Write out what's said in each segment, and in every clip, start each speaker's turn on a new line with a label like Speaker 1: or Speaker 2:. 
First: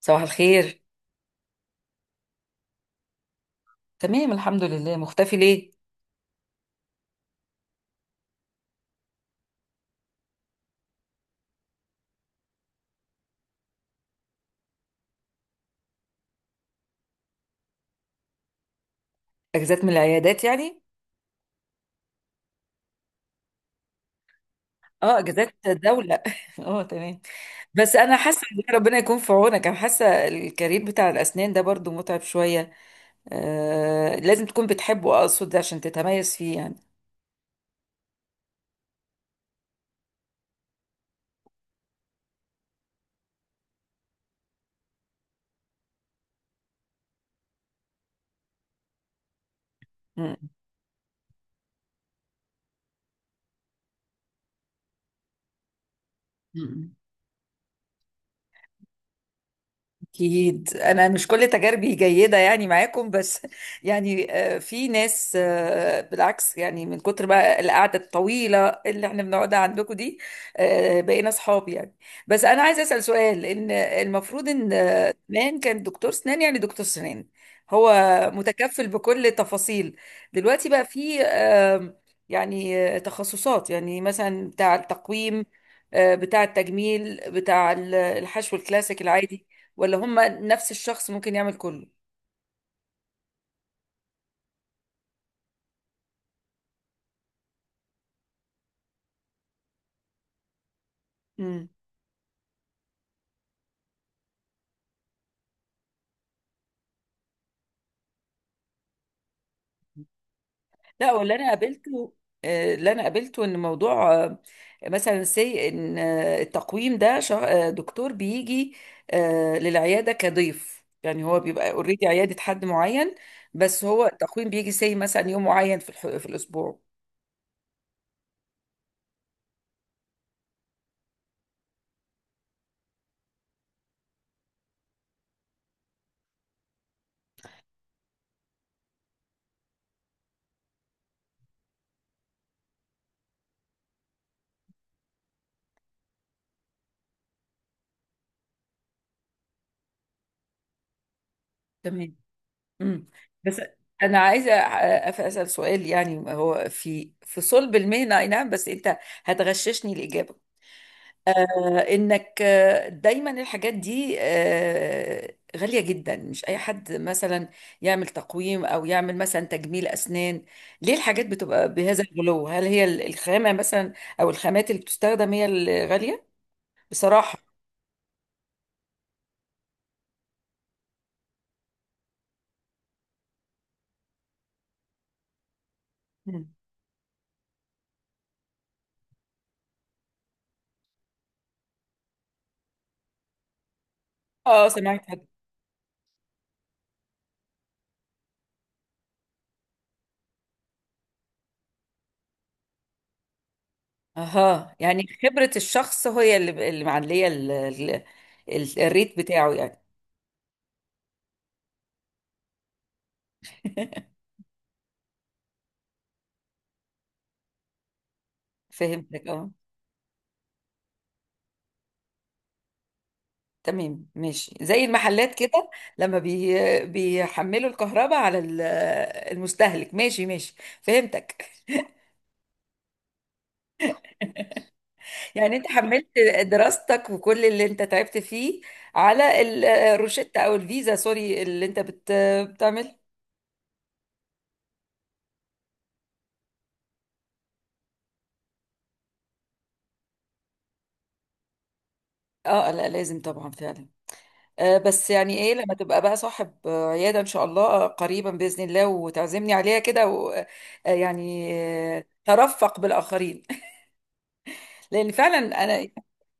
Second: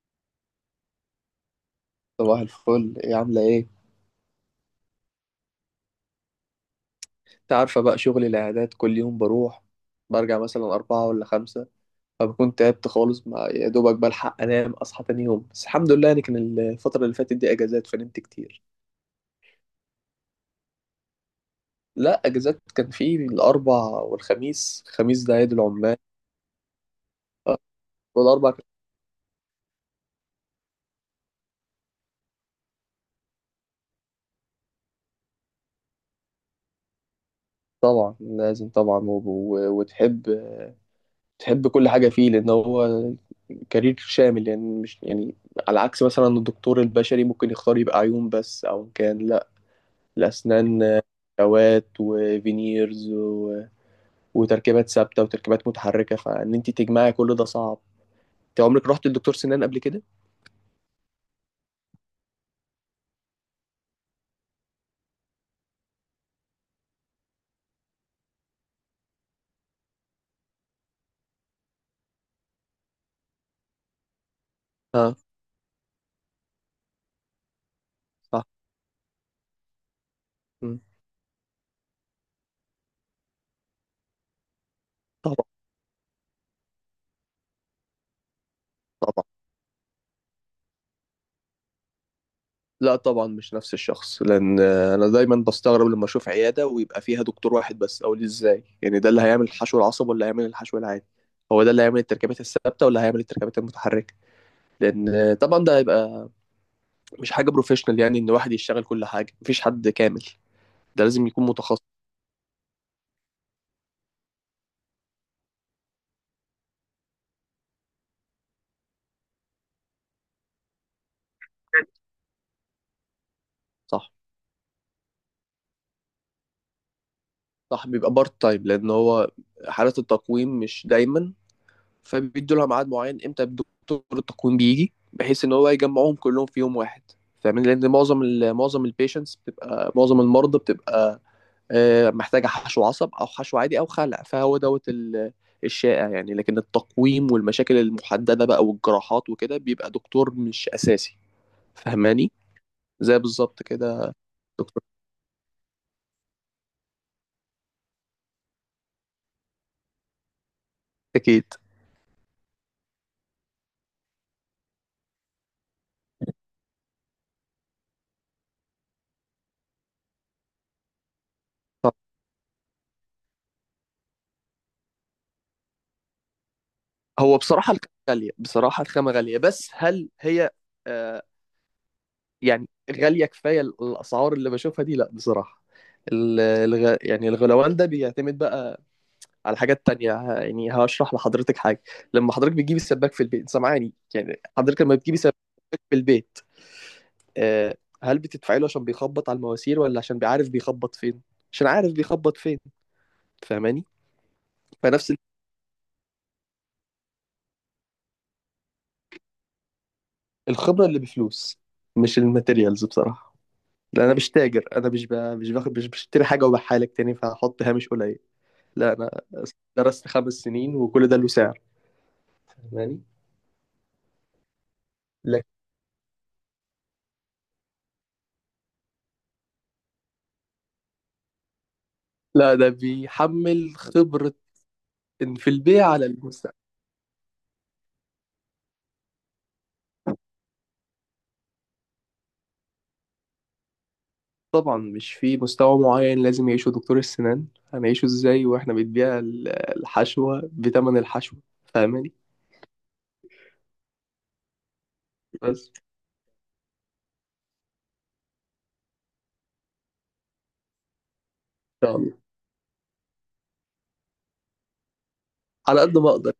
Speaker 1: صباح الخير.
Speaker 2: صباح الفل، ايه؟ عاملة ايه؟
Speaker 1: تمام، الحمد لله. مختفي ليه؟
Speaker 2: انت عارفة بقى شغل الإعداد كل يوم بروح برجع مثلا أربعة ولا خمسة. فبكون تعبت خالص، مع يا دوبك بلحق أنام أصحى تاني يوم، بس الحمد لله يعني كان الفترة اللي فاتت دي أجازات فنمت كتير.
Speaker 1: اجازات من العيادات يعني؟
Speaker 2: لا، أجازات كان في الأربع والخميس،
Speaker 1: اه،
Speaker 2: الخميس ده عيد
Speaker 1: اجازات
Speaker 2: العمال.
Speaker 1: دولة اه، تمام.
Speaker 2: آه،
Speaker 1: بس انا حاسه
Speaker 2: والأربع كان-
Speaker 1: إن ربنا يكون في عونك. انا حاسه الكارير بتاع الاسنان ده برضو متعب شويه. آه، لازم تكون بتحبه، اقصد عشان تتميز فيه يعني.
Speaker 2: طبعا لازم طبعا، وتحب كل حاجة فيه، لأن هو كارير شامل يعني، مش يعني على عكس مثلا الدكتور البشري ممكن يختار يبقى عيون بس، أو كان لا،
Speaker 1: م-
Speaker 2: الأسنان، أدوات وفينيرز وتركيبات ثابتة وتركيبات متحركة، فإن أنت
Speaker 1: م.
Speaker 2: تجمعي كل ده صعب. أنت عمرك رحت لدكتور سنان قبل كده؟
Speaker 1: أكيد أنا مش كل تجاربي جيدة يعني معاكم، بس يعني في ناس بالعكس، يعني من كتر بقى القعدة الطويلة اللي احنا بنقعدها عندكم دي بقينا أصحاب يعني. بس أنا عايزة أسأل سؤال، إن المفروض إن
Speaker 2: اه.
Speaker 1: زمان كان دكتور سنان، يعني دكتور سنان هو
Speaker 2: صح.
Speaker 1: متكفل بكل تفاصيل. دلوقتي
Speaker 2: مم.
Speaker 1: بقى في يعني تخصصات، يعني مثلا بتاع التقويم،
Speaker 2: طبعا.
Speaker 1: بتاع التجميل، بتاع الحشو الكلاسيك
Speaker 2: طبعا.
Speaker 1: العادي، ولا هم نفس الشخص ممكن يعمل كله؟
Speaker 2: لا طبعا مش نفس الشخص، لأن أنا دايما بستغرب لما أشوف عيادة ويبقى فيها دكتور واحد بس، أقول إزاي؟ يعني ده اللي هيعمل الحشو العصب ولا هيعمل الحشو العادي؟ هو
Speaker 1: امم
Speaker 2: ده اللي هيعمل التركيبات الثابتة ولا هيعمل التركيبات المتحركة؟ لأن طبعا ده هيبقى مش حاجة بروفيشنال، يعني إن واحد يشتغل كل حاجة مفيش حد كامل، ده
Speaker 1: لا،
Speaker 2: لازم
Speaker 1: واللي
Speaker 2: يكون
Speaker 1: انا
Speaker 2: متخصص.
Speaker 1: قابلته آه، اللي انا قابلته ان موضوع مثلا سي ان التقويم ده دكتور بيجي للعياده كضيف، يعني هو بيبقى اوريدي عياده حد معين. بس هو
Speaker 2: صح.
Speaker 1: التقويم بيجي سي مثلا يوم معين في الاسبوع.
Speaker 2: صح بيبقى بارت تايم، لان هو حالة التقويم مش دايما، فبيدوا لها ميعاد معين امتى دكتور التقويم بيجي بحيث ان هو يجمعهم كلهم في يوم واحد، فاهمين. لان معظم ال معظم البيشنتس بتبقى، معظم المرضى بتبقى محتاجة حشو عصب او حشو عادي او خلع، فهو دوت الشائع يعني. لكن التقويم والمشاكل المحددة بقى والجراحات وكده بيبقى دكتور مش اساسي،
Speaker 1: تمام.
Speaker 2: فاهماني.
Speaker 1: امم.
Speaker 2: زي
Speaker 1: بس
Speaker 2: بالظبط كده.
Speaker 1: انا عايزه
Speaker 2: دكتور.
Speaker 1: اسال سؤال، يعني هو في صلب المهنه، اي نعم، بس انت هتغششني الاجابه.
Speaker 2: اكيد.
Speaker 1: انك دايما الحاجات دي غالية جدا. مش اي حد مثلا يعمل تقويم او يعمل مثلا تجميل اسنان. ليه الحاجات بتبقى بهذا الغلو؟ هل هي الخامة مثلا او الخامات اللي بتستخدم هي الغالية،
Speaker 2: هو
Speaker 1: بصراحة؟
Speaker 2: بصراحة الخامة غالية، بصراحة الخامة غالية، بس هل هي آه يعني غالية كفاية؟ الأسعار اللي بشوفها دي لا بصراحة،
Speaker 1: مم.
Speaker 2: يعني الغلوان ده بيعتمد بقى على حاجات تانية. يعني هشرح لحضرتك حاجة. لما حضرتك بتجيبي السباك في البيت، سامعاني؟ يعني
Speaker 1: اه،
Speaker 2: حضرتك لما
Speaker 1: سمعت
Speaker 2: بتجيبي
Speaker 1: حد.
Speaker 2: سباك في البيت، آه، هل بتدفعي له عشان بيخبط على المواسير ولا عشان بيعرف بيخبط فين؟ عشان عارف بيخبط فين، فاهماني.
Speaker 1: اها، يعني
Speaker 2: فنفس
Speaker 1: خبرة الشخص هي اللي معلية الريت بتاعه يعني.
Speaker 2: الخبرة اللي بفلوس، مش الماتيريالز بصراحة. لا انا مش تاجر، انا مش ب... مش باخد مش بشتري حاجه وببيعها لك تاني فهحط هامش قليل. لا، انا
Speaker 1: فهمتك، اه.
Speaker 2: درست 5 سنين وكل ده له سعر، فاهماني.
Speaker 1: تمام، ماشي، زي المحلات
Speaker 2: لكن
Speaker 1: كده، لما بيحملوا الكهرباء على المستهلك. ماشي ماشي، فهمتك.
Speaker 2: لا، ده بيحمل خبره، إن في
Speaker 1: يعني انت
Speaker 2: البيع على
Speaker 1: حملت
Speaker 2: المستقبل.
Speaker 1: دراستك وكل اللي انت تعبت فيه على الروشتة او الفيزا، سوري، اللي انت بتعمل.
Speaker 2: طبعا مش في مستوى معين لازم يعيشه دكتور السنان، هنعيشه ازاي واحنا بنبيع الحشوه بثمن الحشوه؟ فاهماني.
Speaker 1: اه، لا، لازم طبعا فعلا. بس يعني ايه
Speaker 2: بس
Speaker 1: لما تبقى بقى صاحب عيادة ان شاء الله، قريبا بإذن الله، وتعزمني عليها كده و... آه، يعني
Speaker 2: ان شاء الله،
Speaker 1: ترفق بالآخرين لأن فعلا
Speaker 2: على
Speaker 1: أنا
Speaker 2: قد ما اقدر.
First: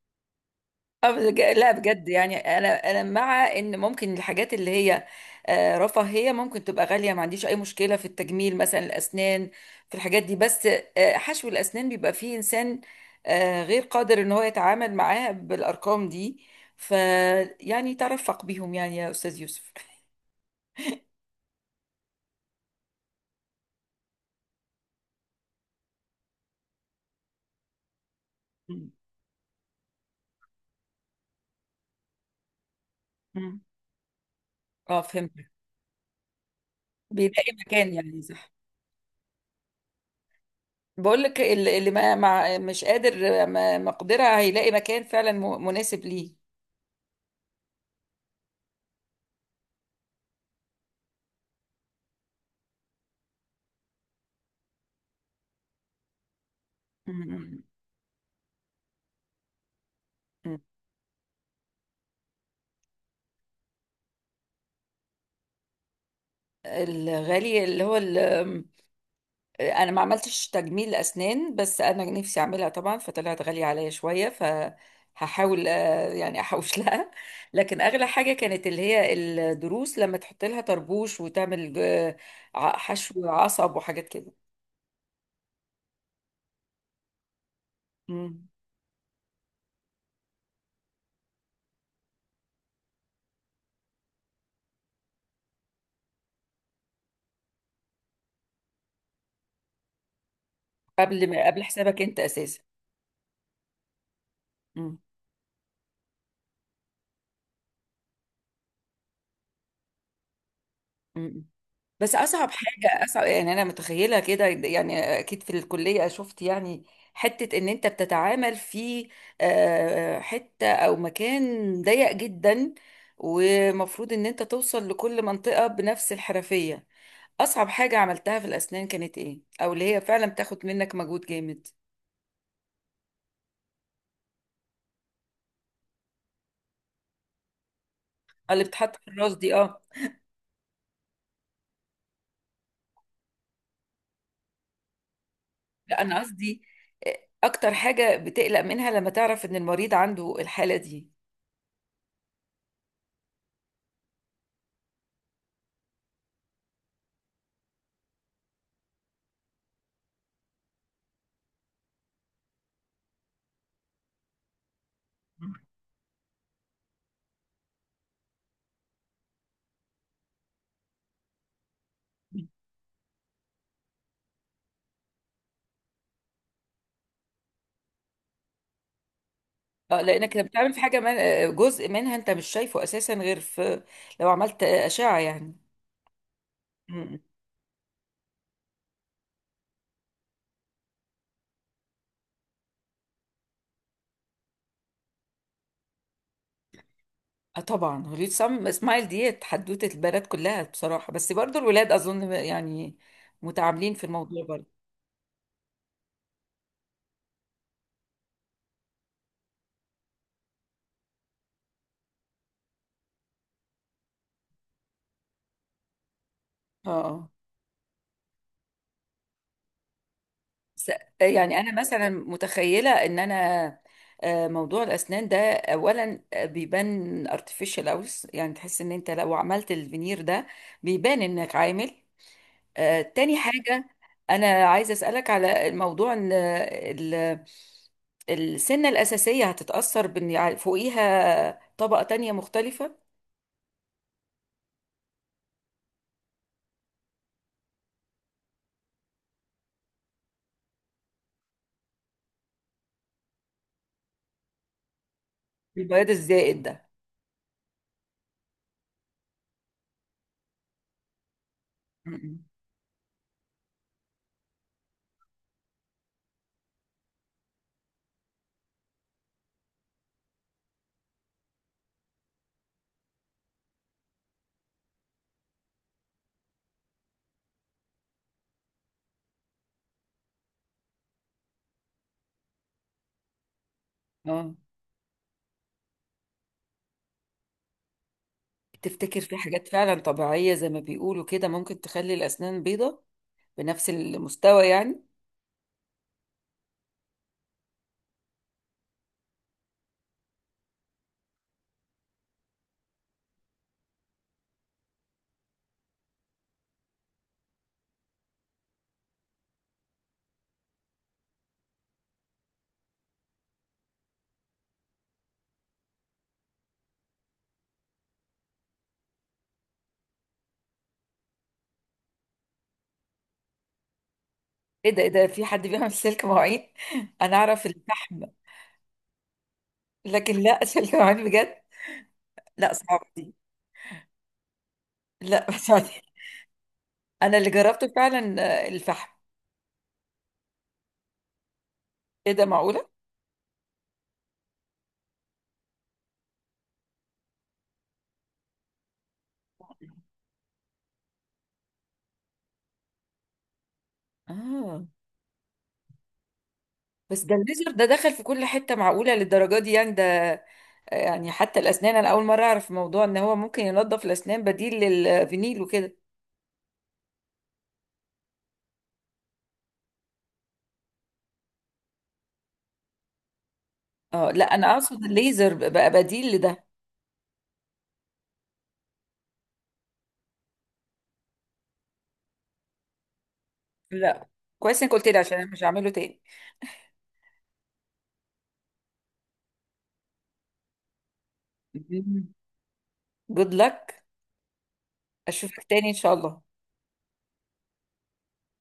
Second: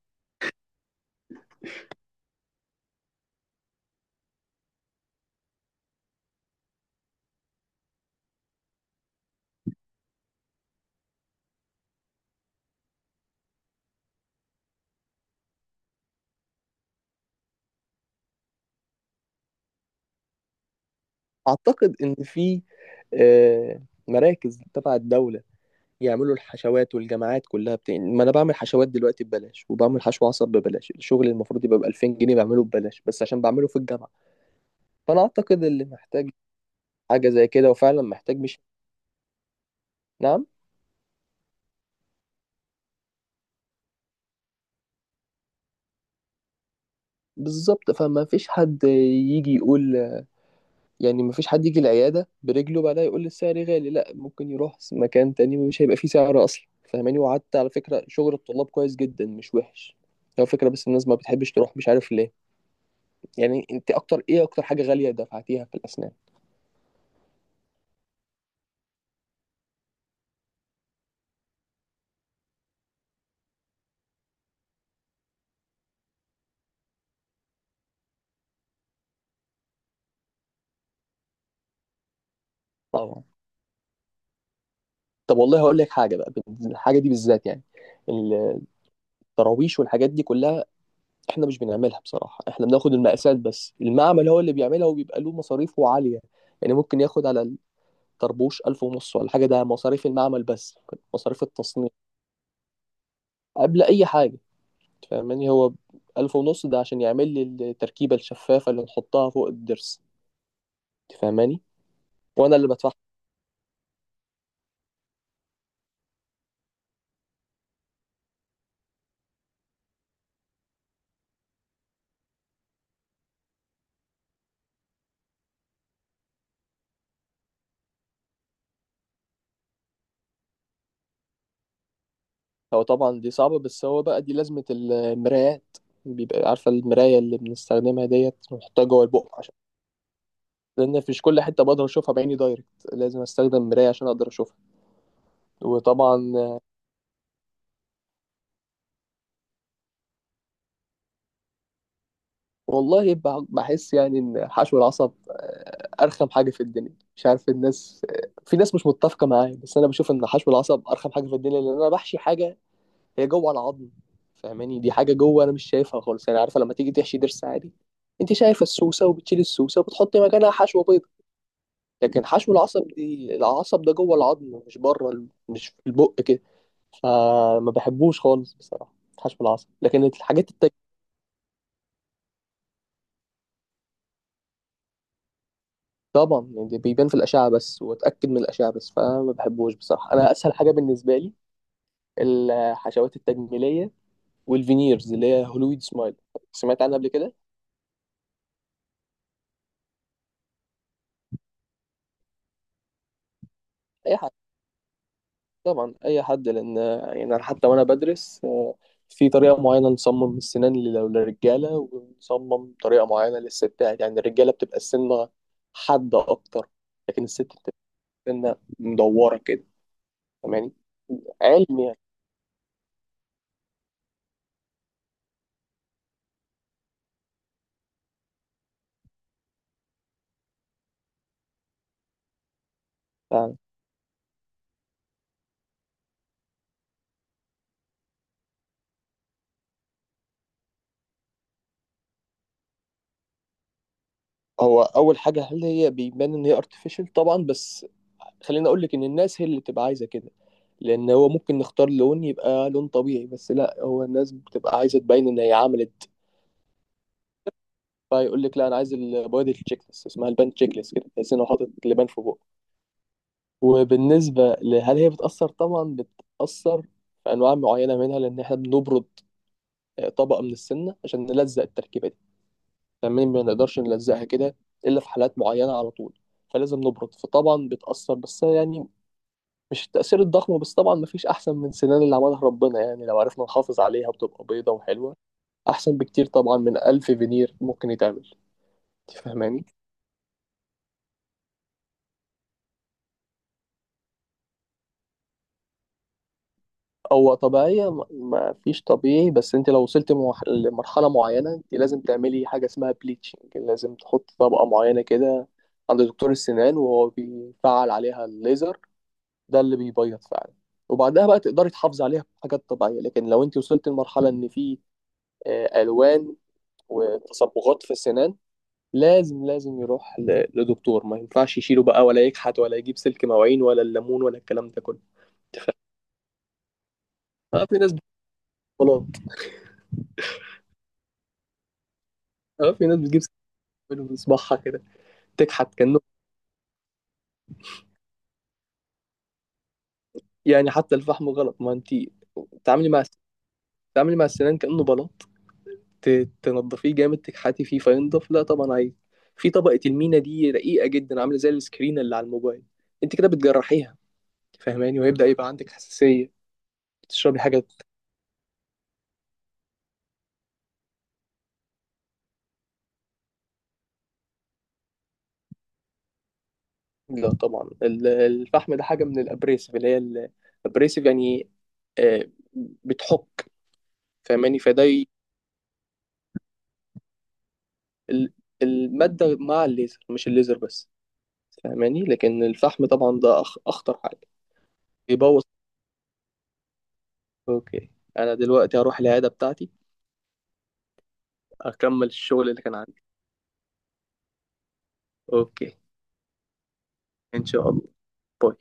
Speaker 1: لا بجد، يعني انا مع ان ممكن الحاجات اللي هي رفاهيه ممكن تبقى غاليه، ما عنديش اي مشكله في التجميل مثلا، الاسنان في الحاجات دي، بس حشو الاسنان بيبقى فيه انسان غير قادر ان هو يتعامل معاه بالارقام دي. ف يعني ترفق بيهم يعني، يا استاذ يوسف.
Speaker 2: اعتقد ان في آه، مراكز تبع الدوله يعملوا الحشوات، والجامعات كلها ما انا بعمل حشوات
Speaker 1: مم.
Speaker 2: دلوقتي ببلاش، وبعمل حشو عصب ببلاش، الشغل اللي المفروض يبقى ب 2000 جنيه بعمله ببلاش بس عشان
Speaker 1: مم.
Speaker 2: بعمله في الجامعه.
Speaker 1: اه،
Speaker 2: فانا
Speaker 1: فهمت.
Speaker 2: اعتقد اللي محتاج حاجه زي
Speaker 1: بيلاقي
Speaker 2: كده
Speaker 1: مكان
Speaker 2: وفعلا
Speaker 1: يعني،
Speaker 2: محتاج،
Speaker 1: صح.
Speaker 2: مش. نعم.
Speaker 1: بقول لك اللي ما مع مش قادر ما مقدرة هيلاقي مكان فعلا مناسب ليه.
Speaker 2: بالظبط، فما فيش حد يجي يقول، يعني ما فيش حد يجي العياده برجله بعدها يقول السعر غالي، لا ممكن يروح مكان تاني مش هيبقى فيه سعر اصلا، فاهماني. وقعدت على فكره شغل الطلاب كويس جدا مش وحش، هو
Speaker 1: مم.
Speaker 2: فكره، بس الناس ما بتحبش تروح مش عارف ليه. يعني انت اكتر ايه، اكتر حاجه غاليه دفعتيها في الاسنان؟
Speaker 1: الغالي اللي هو انا ما عملتش تجميل اسنان، بس انا نفسي اعملها طبعا، فطلعت غالية عليا شوية، فهحاول يعني احوش لها. لكن اغلى حاجة كانت اللي هي الضروس، لما تحط لها طربوش وتعمل
Speaker 2: طبعا.
Speaker 1: حشو عصب وحاجات كده.
Speaker 2: طب والله هقول لك حاجة بقى، الحاجة دي بالذات، يعني
Speaker 1: مم.
Speaker 2: التراويش والحاجات دي كلها احنا مش بنعملها بصراحة، احنا بناخد المقاسات بس، المعمل هو اللي بيعملها وبيبقى له مصاريفه عالية. يعني ممكن ياخد على الطربوش 1500 ولا حاجة، ده مصاريف المعمل بس،
Speaker 1: قبل
Speaker 2: مصاريف
Speaker 1: ما قبل
Speaker 2: التصنيع
Speaker 1: حسابك انت اساسا.
Speaker 2: قبل أي حاجة، تفهماني؟ هو 1500 ده عشان يعمل لي التركيبة الشفافة اللي نحطها فوق الضرس،
Speaker 1: مم.
Speaker 2: تفهماني؟
Speaker 1: بس اصعب
Speaker 2: وأنا اللي بدفعها.
Speaker 1: حاجه اصعب، يعني انا متخيله كده، يعني اكيد في الكليه شفت يعني، حته ان انت بتتعامل في حته او مكان ضيق جدا، ومفروض ان انت توصل لكل منطقه بنفس الحرفيه. اصعب حاجه عملتها في الاسنان كانت ايه؟ او اللي هي فعلا بتاخد منك مجهود جامد.
Speaker 2: هو طبعا دي صعبة، بس هو بقى دي لازمة المرايات. بيبقى عارفة المراية اللي بنستخدمها ديت
Speaker 1: اللي
Speaker 2: ونحطها
Speaker 1: بتحط
Speaker 2: جوه
Speaker 1: في الراس
Speaker 2: البق
Speaker 1: دي،
Speaker 2: عشان،
Speaker 1: اه.
Speaker 2: لأن مش كل حتة بقدر أشوفها بعيني دايركت، لازم أستخدم مراية عشان أقدر أشوفها،
Speaker 1: لا،
Speaker 2: وطبعا.
Speaker 1: انا قصدي آه، اكتر حاجه بتقلق منها لما تعرف ان المريض عنده الحاله دي.
Speaker 2: والله بحس يعني إن حشو العصب أرخم حاجة في الدنيا، مش عارف، الناس في ناس مش متفقة معايا، بس أنا بشوف إن حشو العصب أرخم حاجة في الدنيا، لأن أنا بحشي حاجة هي جوه العظم، فاهماني، دي حاجه جوه انا مش شايفها خالص. يعني عارفه لما تيجي تحشي ضرس عادي انت شايفه السوسه وبتشيل السوسه وبتحطي مكانها حشوه بيض، لكن حشو العصب دي العصب ده جوه العظم، مش بره مش في البق كده، فما بحبوش خالص بصراحه حشو العصب.
Speaker 1: اه،
Speaker 2: لكن
Speaker 1: لانك لما
Speaker 2: الحاجات
Speaker 1: بتعمل في
Speaker 2: التانية
Speaker 1: حاجه من جزء منها انت مش شايفه اساسا غير في، لو عملت اشعه يعني.
Speaker 2: طبعا، يعني دي بيبان في
Speaker 1: مم.
Speaker 2: الاشعه بس، واتاكد من الاشعه بس، فما بحبوش بصراحه. انا اسهل حاجه بالنسبه لي الحشوات التجميليه والفينيرز اللي هي هولويد سمايل، سمعت عنها قبل كده؟
Speaker 1: اه، طبعا هوليود سم اسماعيل ديت حدوته البنات كلها بصراحه، بس برضو الولاد اظن يعني متعاملين في
Speaker 2: اي
Speaker 1: الموضوع برضو.
Speaker 2: طبعا، اي حد، لان يعني أنا حتى وانا بدرس في طريقه معينه نصمم السنان للرجاله ونصمم طريقه معينه للستات. يعني الرجاله بتبقى السنه حاده اكتر،
Speaker 1: اه،
Speaker 2: لكن
Speaker 1: اه،
Speaker 2: الست بتبقى السنه مدوره كده، فاهماني،
Speaker 1: س- يعني
Speaker 2: علم
Speaker 1: انا
Speaker 2: يعني.
Speaker 1: مثلا متخيله ان انا موضوع الاسنان ده اولا بيبان ارتفيشال اوس، يعني تحس ان انت لو عملت الفينير ده بيبان انك عامل تاني
Speaker 2: فعلا.
Speaker 1: حاجة. أنا عايزة أسألك على موضوع إن السنة الأساسية هتتأثر بإن فوقيها طبقة تانية مختلفة.
Speaker 2: هو اول حاجه هل هي بيبان ان هي ارتفيشال؟ طبعا. بس خليني اقول لك ان الناس هي اللي بتبقى عايزه كده، لان هو ممكن نختار لون يبقى لون طبيعي، بس لا، هو الناس بتبقى عايزه تبين ان هي عملت،
Speaker 1: البياض الزائد ده.
Speaker 2: فيقول لك لا انا عايز البوادي تشيك ليست، اسمها البان تشيك ليست، كده تحس انه حاطط لبان في
Speaker 1: م-م.
Speaker 2: بقه. وبالنسبه لهل هي بتاثر، طبعا بتاثر في انواع معينه منها، لان احنا بنبرد طبقه من السمنه عشان نلزق التركيبه دي تمام، ما نقدرش نلزقها كده الا في حالات معينه على طول، فلازم نبرد، فطبعا بتاثر، بس يعني مش التأثير الضخم. بس طبعا مفيش أحسن من سنان اللي عملها ربنا، يعني لو عرفنا نحافظ عليها بتبقى
Speaker 1: اه،
Speaker 2: بيضة وحلوة، أحسن بكتير طبعا من ألف فينير ممكن يتعمل، أنت
Speaker 1: تفتكر في
Speaker 2: فاهماني؟
Speaker 1: حاجات فعلا طبيعية زي ما بيقولوا كده ممكن تخلي الأسنان بيضة؟ بنفس المستوى يعني.
Speaker 2: هو طبيعية، ما فيش طبيعي، بس انت لو وصلت لمرحلة معينة، انت لازم تعملي حاجة اسمها بليتشنج، لازم تحط طبقة معينة كده عند دكتور السنان وهو بيفعل عليها الليزر، ده اللي بيبيض فعلا، وبعدها بقى تقدري تحافظي عليها بحاجات طبيعية. لكن لو انت وصلت لمرحلة ان في ألوان وتصبغات في السنان، لازم لازم يروح لدكتور، ما ينفعش يشيله بقى، ولا يكحت، ولا يجيب سلك مواعين ولا الليمون ولا الكلام ده
Speaker 1: ايه
Speaker 2: كله.
Speaker 1: ده، ايه ده، في حد بيعمل سلك مواعين؟ انا
Speaker 2: اه
Speaker 1: اعرف
Speaker 2: في ناس بتجيب
Speaker 1: الفحم.
Speaker 2: بلاط.
Speaker 1: لكن لا، سلك مواعين بجد.
Speaker 2: اه
Speaker 1: لا،
Speaker 2: في ناس
Speaker 1: صعبة
Speaker 2: بتجيب سلك
Speaker 1: دي.
Speaker 2: مواعين في صباعها كده
Speaker 1: لا
Speaker 2: تكحت
Speaker 1: صعبة
Speaker 2: كأنه،
Speaker 1: دي. انا اللي جربته فعلا الفحم.
Speaker 2: يعني حتى الفحم غلط، ما انت
Speaker 1: ايه ده، معقولة؟
Speaker 2: تعاملي مع، تعاملي مع السنان كأنه بلاط، تنضفيه جامد تكحتي فيه فينضف، لا طبعا عادي في طبقة المينا دي رقيقة جدا، عاملة زي السكرين اللي على الموبايل، انت كده بتجرحيها،
Speaker 1: اه،
Speaker 2: فاهماني، وهيبدأ يبقى عندك حساسية
Speaker 1: بس ده
Speaker 2: تشربي حاجة.
Speaker 1: الليزر ده دخل في كل حتة، معقولة للدرجة دي يعني ده، يعني حتى الأسنان أنا أول مرة أعرف موضوع إن هو ممكن ينظف الأسنان بديل للفينيل وكده.
Speaker 2: لا طبعا الفحم ده حاجة من الأبريسيف، اللي هي الأبريسيف يعني آه، بتحك،
Speaker 1: اه، لا،
Speaker 2: فاهماني.
Speaker 1: أنا
Speaker 2: فده
Speaker 1: أقصد الليزر بقى بديل لده.
Speaker 2: ال- المادة مع الليزر مش الليزر بس، فاهماني. لكن الفحم طبعا ده أخطر حاجة،
Speaker 1: لا، كويس إنك قلت لي عشان
Speaker 2: يبوظ.
Speaker 1: أنا مش هعمله تاني.
Speaker 2: اوكي، انا دلوقتي هروح العياده بتاعتي اكمل الشغل اللي كان عندي.
Speaker 1: جود لك، أشوفك
Speaker 2: اوكي،
Speaker 1: تاني إن شاء الله.
Speaker 2: ان شاء الله. باي.